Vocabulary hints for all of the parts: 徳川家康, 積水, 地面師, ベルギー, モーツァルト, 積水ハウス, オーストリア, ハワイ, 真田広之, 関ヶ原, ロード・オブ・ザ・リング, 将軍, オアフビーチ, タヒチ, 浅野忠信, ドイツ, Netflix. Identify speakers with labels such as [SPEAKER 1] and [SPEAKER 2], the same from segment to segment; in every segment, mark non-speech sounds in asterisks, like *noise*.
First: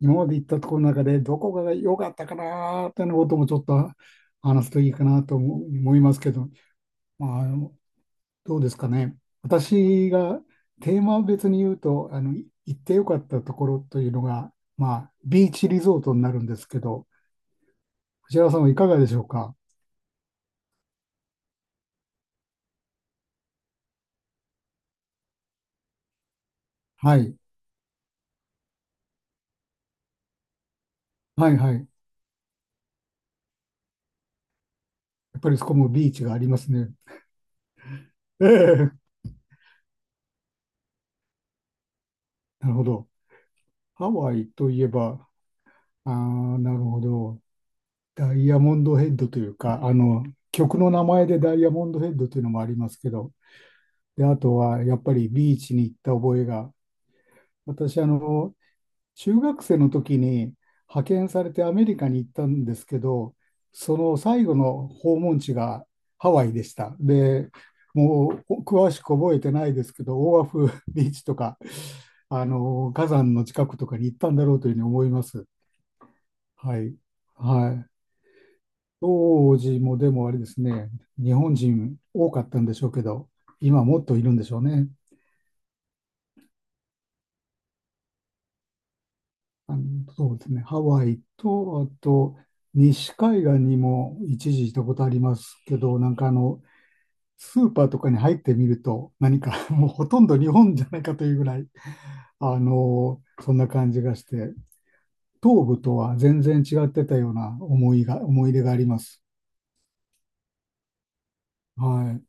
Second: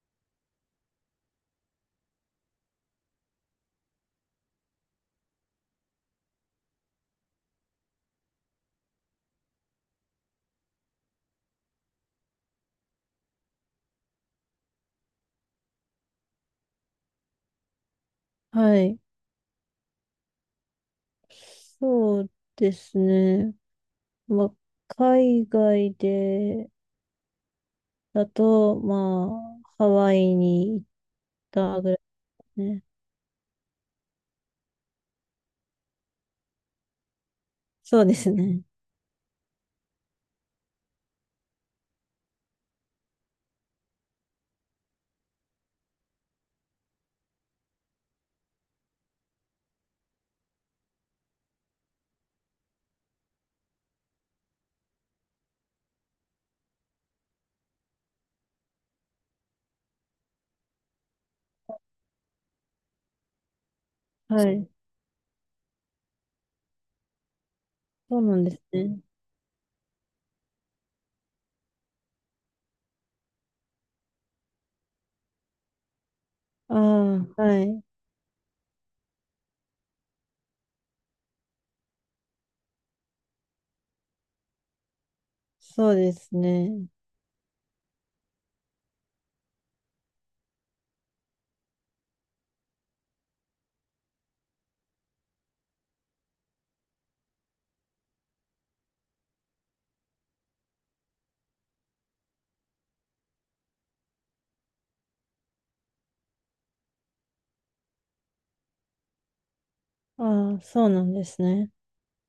[SPEAKER 1] 今まで行ったところの中でどこが良かったかなーっていうのこともちょっと話すといいかなと思いますけど、まあ、どうですかね。私がテーマ別に言うと、行って良かったところというのが、まあ、ビーチリゾートになるんですけど、藤原さんはい
[SPEAKER 2] は
[SPEAKER 1] かが
[SPEAKER 2] い。
[SPEAKER 1] でしょうか。
[SPEAKER 2] そうですね。まあ、海外で
[SPEAKER 1] はい。
[SPEAKER 2] だと、ハワイに行っ
[SPEAKER 1] はいは
[SPEAKER 2] た
[SPEAKER 1] い。
[SPEAKER 2] ぐらいですね。
[SPEAKER 1] やっぱりそこもビーチがありますね。
[SPEAKER 2] そうですね。
[SPEAKER 1] ええ、なるほど。ハワイといえば、ああ、なるほど。ダイヤモンドヘッドというか、曲の名前でダイヤモンドヘッドというのもありますけど、で、あとはやっぱりビーチに行った覚えが、私、中学生の時に派遣されてアメリカに行ったんですけど、その
[SPEAKER 2] は
[SPEAKER 1] 最後
[SPEAKER 2] い。
[SPEAKER 1] の訪問地がハワイでした。で、
[SPEAKER 2] そうな
[SPEAKER 1] も
[SPEAKER 2] んで
[SPEAKER 1] う
[SPEAKER 2] す
[SPEAKER 1] 詳し
[SPEAKER 2] ね。
[SPEAKER 1] く覚えてないですけど、オアフビーチとか、火山の近くとかに行ったんだろうというふうに思います。
[SPEAKER 2] あ
[SPEAKER 1] はい。
[SPEAKER 2] あ、は
[SPEAKER 1] は
[SPEAKER 2] い。
[SPEAKER 1] い。当時もでもあれですね、日本人多かったんでしょうけど、今もっといるんでしょうね。
[SPEAKER 2] そうですね。
[SPEAKER 1] あの、そうですね、ハワイと、あと、西海岸にも一時行ったことありますけど、なんかスーパーとかに入ってみると、何か *laughs* もうほとんど日本じゃないかというぐらい、そんな感じがして、東部とは全然違ってたような思いが、思い出があります。
[SPEAKER 2] ああ、そうなんですね。
[SPEAKER 1] はい。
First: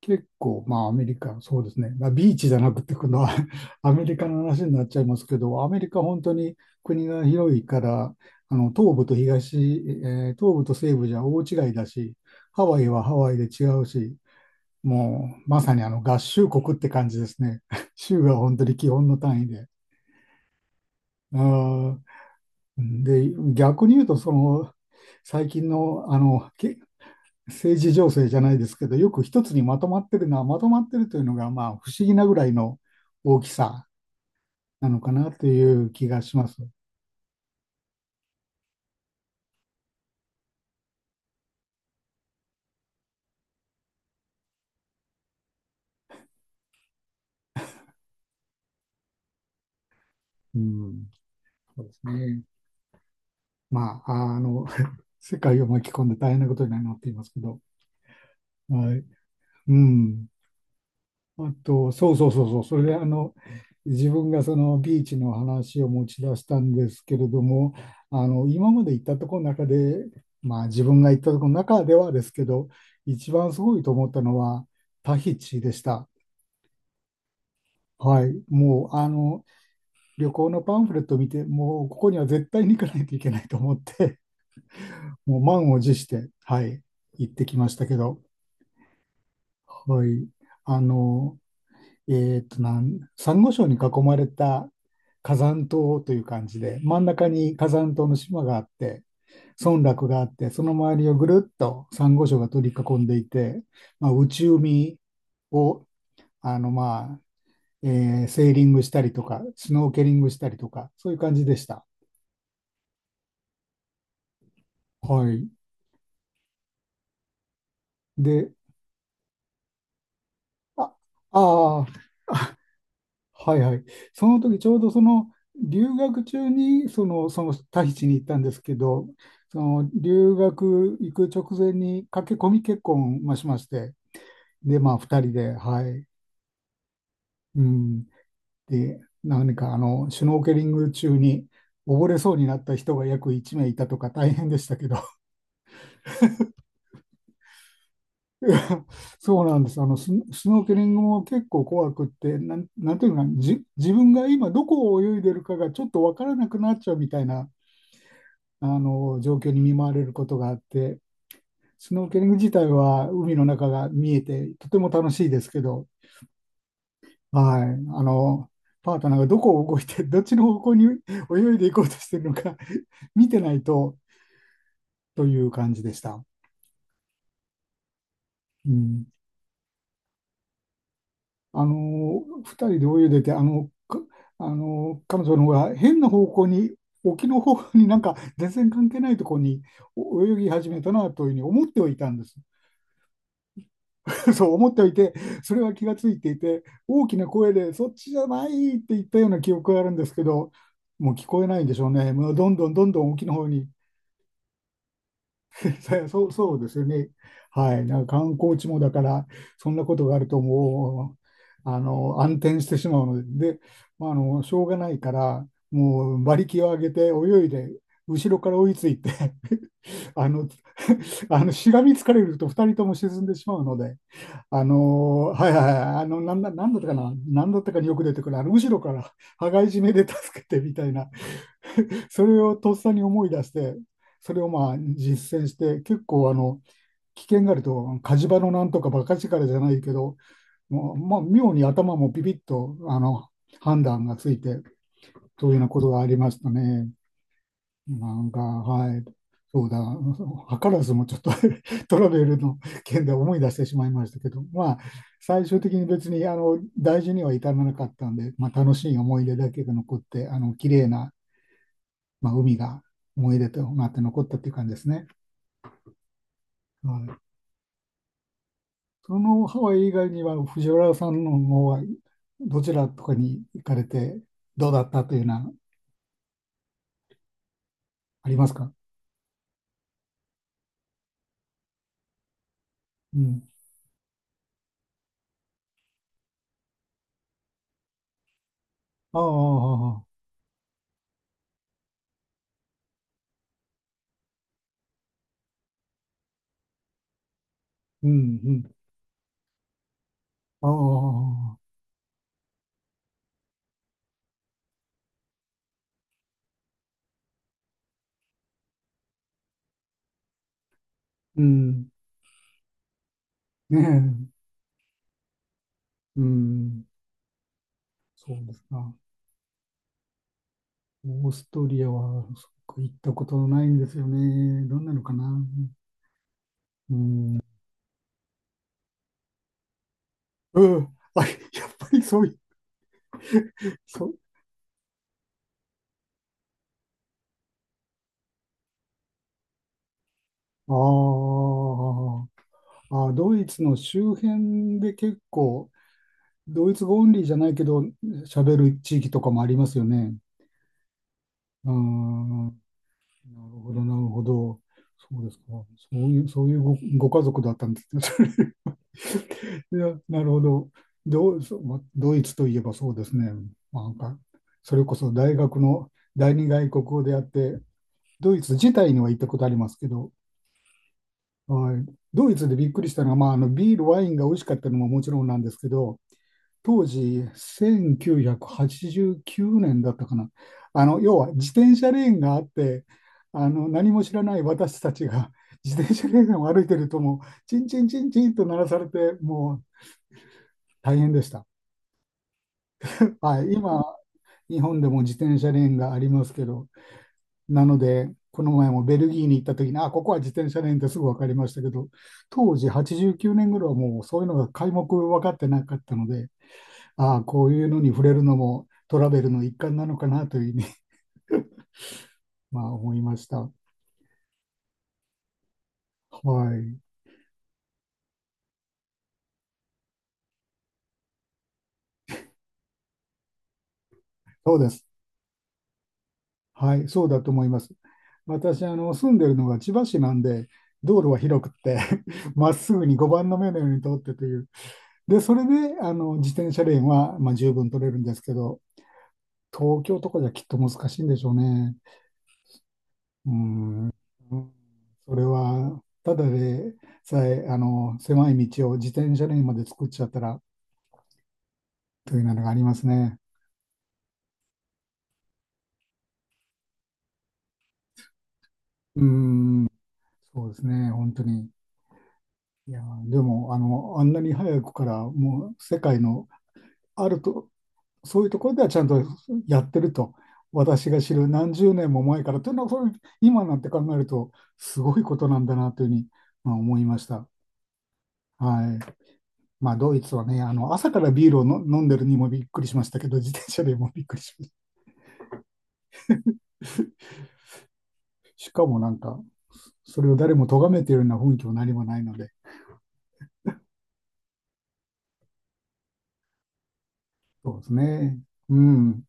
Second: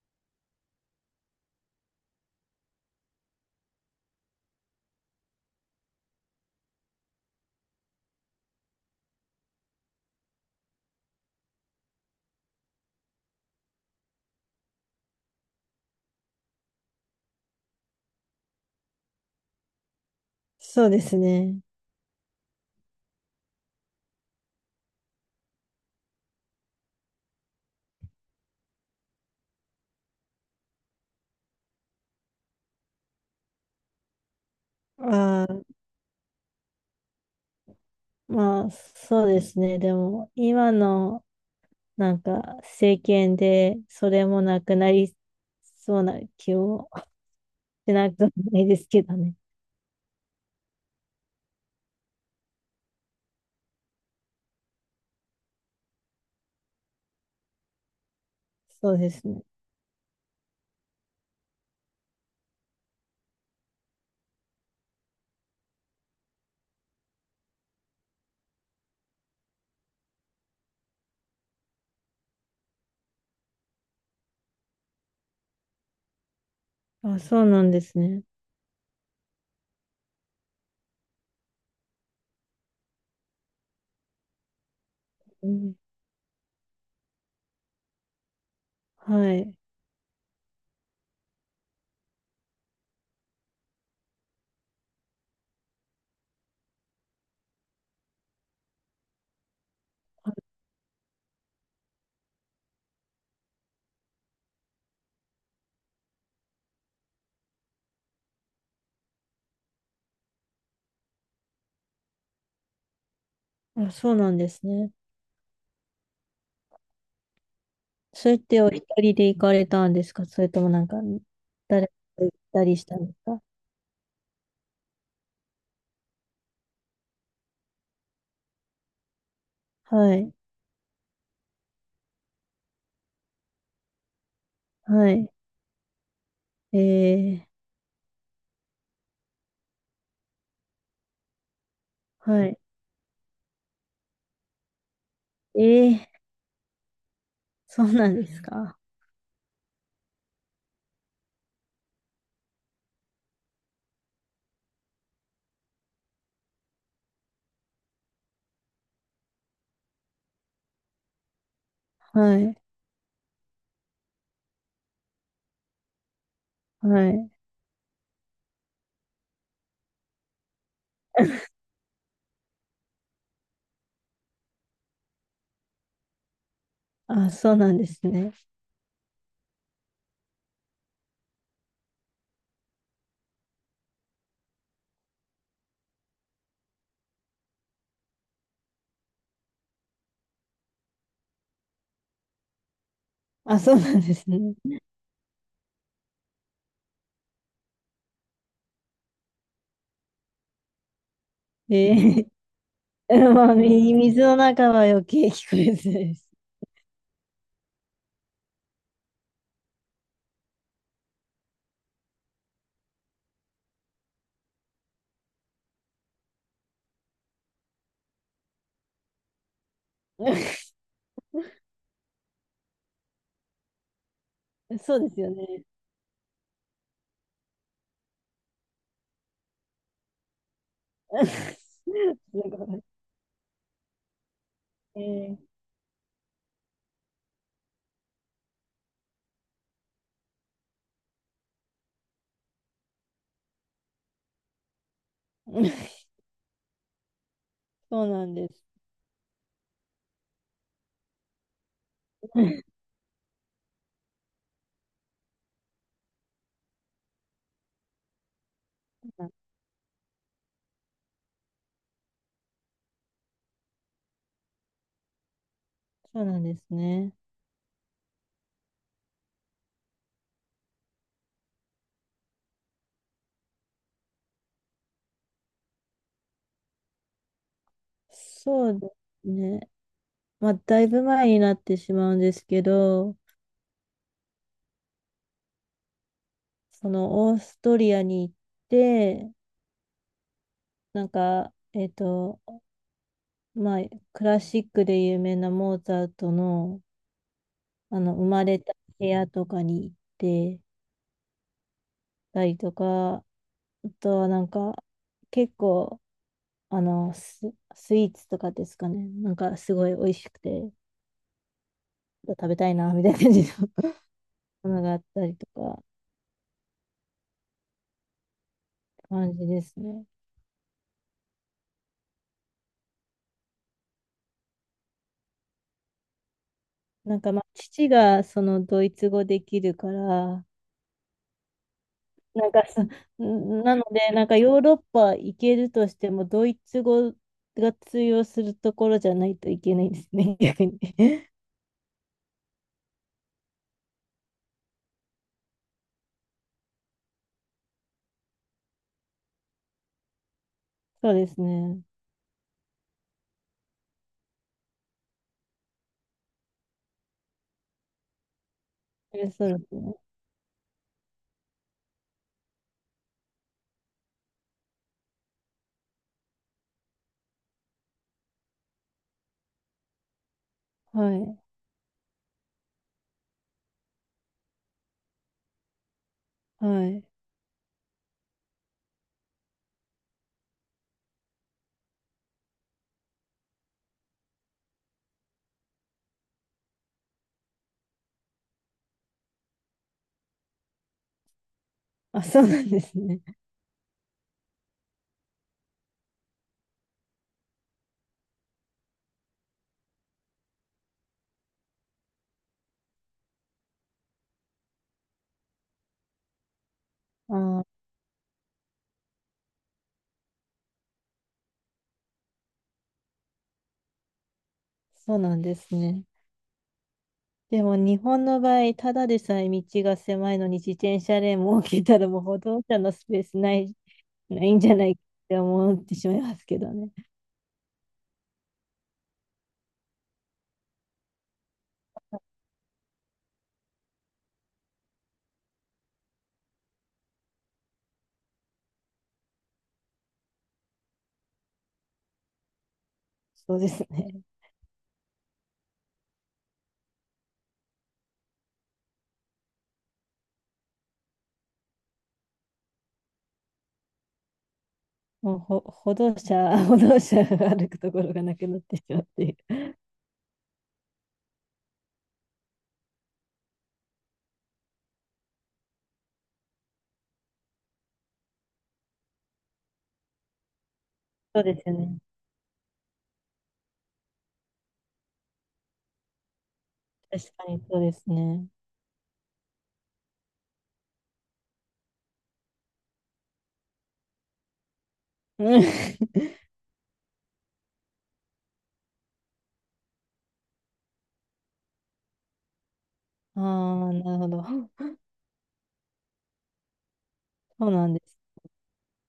[SPEAKER 1] 結構、まあアメリカ、そうですね。まあビーチじゃなくて、この *laughs* アメリカの話になっちゃいますけど、アメリカ本当に国が広いから、東部と東、えー東部と西部じゃ大違いだし、ハワイはハワイで違うし、もうまさに合衆国って感じですね。*laughs* 州が本当に基本の単位で。
[SPEAKER 2] そうですね。
[SPEAKER 1] あーで、逆に言うと、その最近の、あのけ政治情勢じゃないですけど、よく一つにまとまってるのは、まとまってるというのが、まあ、不思議なぐらいの大きさなのかなと
[SPEAKER 2] あ
[SPEAKER 1] い
[SPEAKER 2] あ、
[SPEAKER 1] う気がします。
[SPEAKER 2] そうですね。でも、今の、政権で、それもなくなりそうな気もしなくもないですけどね。
[SPEAKER 1] うん、そうですね。まあ、*laughs* 世界を巻き込んで大変なことになっていますけど、
[SPEAKER 2] そ
[SPEAKER 1] は
[SPEAKER 2] う
[SPEAKER 1] い。
[SPEAKER 2] ですね。
[SPEAKER 1] うん。あと、そうそうそうそう、それで自分がそのビーチの話を持ち出したんですけれども、今まで行ったところの中で、まあ自分が行ったところの中ではですけど、一番すごいと思ったのはタヒチでした。
[SPEAKER 2] あ、そうなんですね。
[SPEAKER 1] はい。もう旅行のパンフレットを見て、もうここには絶対に行かないといけないと思って、*laughs* もう
[SPEAKER 2] う
[SPEAKER 1] 満
[SPEAKER 2] ん、
[SPEAKER 1] を持して、はい、行ってきましたけど、
[SPEAKER 2] はい。
[SPEAKER 1] はい。あの、えっとなん、サンゴ礁に囲まれた火山島という感じで、真ん中に火山島の島があって、村落があって、その周りをぐるっとサンゴ礁が取り囲んでいて、まあ、内海をあの、まあセーリングしたりとか、スノーケリングしたりとか、そういう感じでした。
[SPEAKER 2] あ、そうなんですね。
[SPEAKER 1] はい。
[SPEAKER 2] それっ
[SPEAKER 1] で、
[SPEAKER 2] てお一人で行かれたんですか？それともなん
[SPEAKER 1] あ、
[SPEAKER 2] か、
[SPEAKER 1] あ
[SPEAKER 2] 誰か
[SPEAKER 1] あ、
[SPEAKER 2] と行ったりしたんですか？
[SPEAKER 1] はいはい。その時ちょうどその留学中にそのタヒチに行ったんですけど、その
[SPEAKER 2] は
[SPEAKER 1] 留
[SPEAKER 2] い。
[SPEAKER 1] 学行く直前に駆け込み結婚まあしまして、で、まあ
[SPEAKER 2] は
[SPEAKER 1] 2
[SPEAKER 2] い。
[SPEAKER 1] 人で、はい。
[SPEAKER 2] えー、
[SPEAKER 1] うん。で、何かシュノーケリング中に溺れそう
[SPEAKER 2] は
[SPEAKER 1] にな
[SPEAKER 2] い。
[SPEAKER 1] った人が約1名いたとか大変でしたけど、
[SPEAKER 2] えー、そうなんですか？
[SPEAKER 1] *laughs* そうなんです。スノーケリングも結構怖くって、なんていうのかな、自分が今どこを泳いでるかがちょっとわからなくなっちゃうみたいな状況に見舞われることがあって、スノーケリング
[SPEAKER 2] は
[SPEAKER 1] 自
[SPEAKER 2] い。
[SPEAKER 1] 体は海の中が見えてとても楽しいですけど、
[SPEAKER 2] はい。
[SPEAKER 1] はい、あのパートナーがどこを動いて、*laughs* どっちの方向に泳
[SPEAKER 2] *laughs*
[SPEAKER 1] いでいこうとしてるのか *laughs* 見てないとという感じでした。
[SPEAKER 2] あ、そうなんですね。
[SPEAKER 1] うん、2人で泳いでて、あのか彼女の方が変な方向に、沖の方向になんか全然関係ないところにお泳ぎ始めたなというふうに思ってはいたんです。
[SPEAKER 2] あ、そうなんです
[SPEAKER 1] *laughs*
[SPEAKER 2] ね。
[SPEAKER 1] そう思っておいて、それは気がついていて、大きな声で、そっちじゃないって言ったような記憶があるんですけど、もう聞こえないんでしょう
[SPEAKER 2] え
[SPEAKER 1] ね。
[SPEAKER 2] ー、
[SPEAKER 1] もうどんどんどんどん沖の
[SPEAKER 2] *laughs*
[SPEAKER 1] 方
[SPEAKER 2] まあ、
[SPEAKER 1] に行っ
[SPEAKER 2] 水の中は余計聞
[SPEAKER 1] て、
[SPEAKER 2] こえづらい
[SPEAKER 1] *laughs*
[SPEAKER 2] で
[SPEAKER 1] そ
[SPEAKER 2] す。
[SPEAKER 1] う、そうですよね。はい。なんか観光地もだから、そんなことがあるともう、暗転してしまうので、で、まあ、しょうがないから、もう馬力を上げて泳いで、後ろから追いついて *laughs* あの、
[SPEAKER 2] *laughs*
[SPEAKER 1] *laughs* しがみつかれると2人とも沈んでしまうので、
[SPEAKER 2] そうですよ
[SPEAKER 1] はいはい
[SPEAKER 2] ね。
[SPEAKER 1] はい、なんだったかな、なんだったかによく出てくる、後ろから羽交い締めで助けてみたいな、
[SPEAKER 2] *laughs*
[SPEAKER 1] *laughs*
[SPEAKER 2] す
[SPEAKER 1] それ
[SPEAKER 2] ご
[SPEAKER 1] をとっ
[SPEAKER 2] い。
[SPEAKER 1] さに思い出して、それをまあ
[SPEAKER 2] え
[SPEAKER 1] 実践して、結構危険があると、火事場のなんとか馬鹿力じゃないけど、もう、まあ、妙に頭もビビッと、判断がついて、というようなことが
[SPEAKER 2] ー
[SPEAKER 1] ありましたね。
[SPEAKER 2] そう
[SPEAKER 1] な
[SPEAKER 2] な
[SPEAKER 1] ん
[SPEAKER 2] ん
[SPEAKER 1] か、
[SPEAKER 2] です。
[SPEAKER 1] はい、そうだ、図らずもちょっと *laughs* トラベルの
[SPEAKER 2] *laughs*
[SPEAKER 1] 件で思い出してしまいましたけど、まあ、最終的に別に大事には至らなかったんで、まあ、楽しい思い出だけが残って、あの綺麗な、まあ、海が思い出となって残ったっていう感じですね。
[SPEAKER 2] そうなん *laughs* です
[SPEAKER 1] は
[SPEAKER 2] ね。
[SPEAKER 1] い、そのハワイ以外には、藤原さんの方はどちらとかに行かれて、どうだったというのはあります
[SPEAKER 2] そ
[SPEAKER 1] か？
[SPEAKER 2] うですね。まあ、だいぶ前になってしまうんですけど、
[SPEAKER 1] うん。
[SPEAKER 2] そのオーストリアに行っ
[SPEAKER 1] あ
[SPEAKER 2] て、
[SPEAKER 1] あ、
[SPEAKER 2] なんか、えっと、まあ、クラシックで有名なモーツァルトの、あ
[SPEAKER 1] う
[SPEAKER 2] の、生
[SPEAKER 1] ん、
[SPEAKER 2] ま
[SPEAKER 1] う
[SPEAKER 2] れ
[SPEAKER 1] ん。
[SPEAKER 2] た部屋とかに行って
[SPEAKER 1] ああ、
[SPEAKER 2] たりとか、あとはなんか、結構、あの、ス、スイーツとかですかね。なんか、すごい美味しくて、
[SPEAKER 1] うん。
[SPEAKER 2] 食べたいな、みたいな感じで
[SPEAKER 1] ねえ。
[SPEAKER 2] 花があったりとかっ
[SPEAKER 1] うん、そうですか。
[SPEAKER 2] て感じですね。
[SPEAKER 1] オーストリアはそっか行ったことないんですよね。どんなのかな。う
[SPEAKER 2] なんか
[SPEAKER 1] ん。
[SPEAKER 2] まあ父がそのドイツ語できるから、
[SPEAKER 1] うん。あ、やっぱりそういう、
[SPEAKER 2] なんかそ、なの
[SPEAKER 1] そ
[SPEAKER 2] で
[SPEAKER 1] う。
[SPEAKER 2] なんかヨーロッパ行けるとしてもドイツ語が通用するところじゃないといけないですね、*laughs* 逆
[SPEAKER 1] あ、
[SPEAKER 2] に。*laughs*
[SPEAKER 1] ーあ、ドイツの周辺で結構、ドイツ語オンリーじゃないけど、喋る地域とかもありますよね。
[SPEAKER 2] そうです
[SPEAKER 1] う
[SPEAKER 2] ね。
[SPEAKER 1] ん。なるほど、なるほど。そうですか。そういうご家族だったんですね。
[SPEAKER 2] えそうです
[SPEAKER 1] い
[SPEAKER 2] ね。
[SPEAKER 1] や、なるほど。ドう、そうまあドイツといえばそうですね。まあなんか、それこそ大学の第二外国語であって、ドイツ自体には行ったことありますけど、
[SPEAKER 2] はい。
[SPEAKER 1] はい、ドイツでびっくりしたのは、まあ、あのビール、ワインが美味しかったのももちろんなんですけど、当
[SPEAKER 2] はい。
[SPEAKER 1] 時、1989年だったかな。要は自転車レーンがあって、何も知らない私たちが *laughs* 自転車レーンを歩いてると、もう、チンチンチンチンと鳴らされて、もう大変でした。
[SPEAKER 2] あ、そうなんですね。
[SPEAKER 1] はい、今、日本でも自転車レーンがありますけど、なので、この前もベルギーに行った時に、あ、ここは自転車レーンってすぐ分かりましたけど、当時89年いはもうそういうのが皆目分かってなかったので、ああ、
[SPEAKER 2] あ
[SPEAKER 1] こうい
[SPEAKER 2] ー、
[SPEAKER 1] うのに触れるのもトラベルの一環なのかなというふうに、*laughs* まあ、思いました。
[SPEAKER 2] そうなんですね。
[SPEAKER 1] はい、
[SPEAKER 2] でも日本の場合、ただでさえ道が狭いのに自転車レーンも設けたらもう歩道者のスペースない
[SPEAKER 1] そう
[SPEAKER 2] ん
[SPEAKER 1] で
[SPEAKER 2] じゃ
[SPEAKER 1] す。
[SPEAKER 2] ないって思ってしまいますけど
[SPEAKER 1] はい、
[SPEAKER 2] ね。
[SPEAKER 1] そうだと思います。私、住んでるのが千葉市なんで、道路は広くって *laughs* まっすぐに碁番の目のように通ってという、で、それで、自転車レーンは、まあ、十分取れるんですけど、東京とかじゃきっと難しいんでしょうね。う
[SPEAKER 2] そうで
[SPEAKER 1] ん。
[SPEAKER 2] す
[SPEAKER 1] うん。
[SPEAKER 2] ね。
[SPEAKER 1] それは、ただでさえ、狭い道を自転車レーンまで作っちゃったら、というのがありますね。
[SPEAKER 2] もう歩道者、*laughs* 歩道者が歩くところがなくなってしま
[SPEAKER 1] う
[SPEAKER 2] っている。
[SPEAKER 1] ん。そうですね、本当に。いやー、でも、あんなに早くから、もう、世界のあると、そういうところではちゃんとやってると、私が知る
[SPEAKER 2] そうで
[SPEAKER 1] 何
[SPEAKER 2] す
[SPEAKER 1] 十
[SPEAKER 2] よ
[SPEAKER 1] 年
[SPEAKER 2] ね。
[SPEAKER 1] も前からというのは、それ今なんて考えると、すごいことなんだなというふうに、まあ、思いました。
[SPEAKER 2] 確かにそうですね。
[SPEAKER 1] はい。まあ、ドイツはね、朝からビールを飲んでるにもびっくりしましたけど、自転車でもびっくりしました。
[SPEAKER 2] *laughs*
[SPEAKER 1] しかもなんか、それを誰も咎めているような雰囲気も何もないので、
[SPEAKER 2] うん。*laughs* ああ、なるほど。
[SPEAKER 1] そうで
[SPEAKER 2] そう
[SPEAKER 1] す
[SPEAKER 2] なんです
[SPEAKER 1] ね。うん。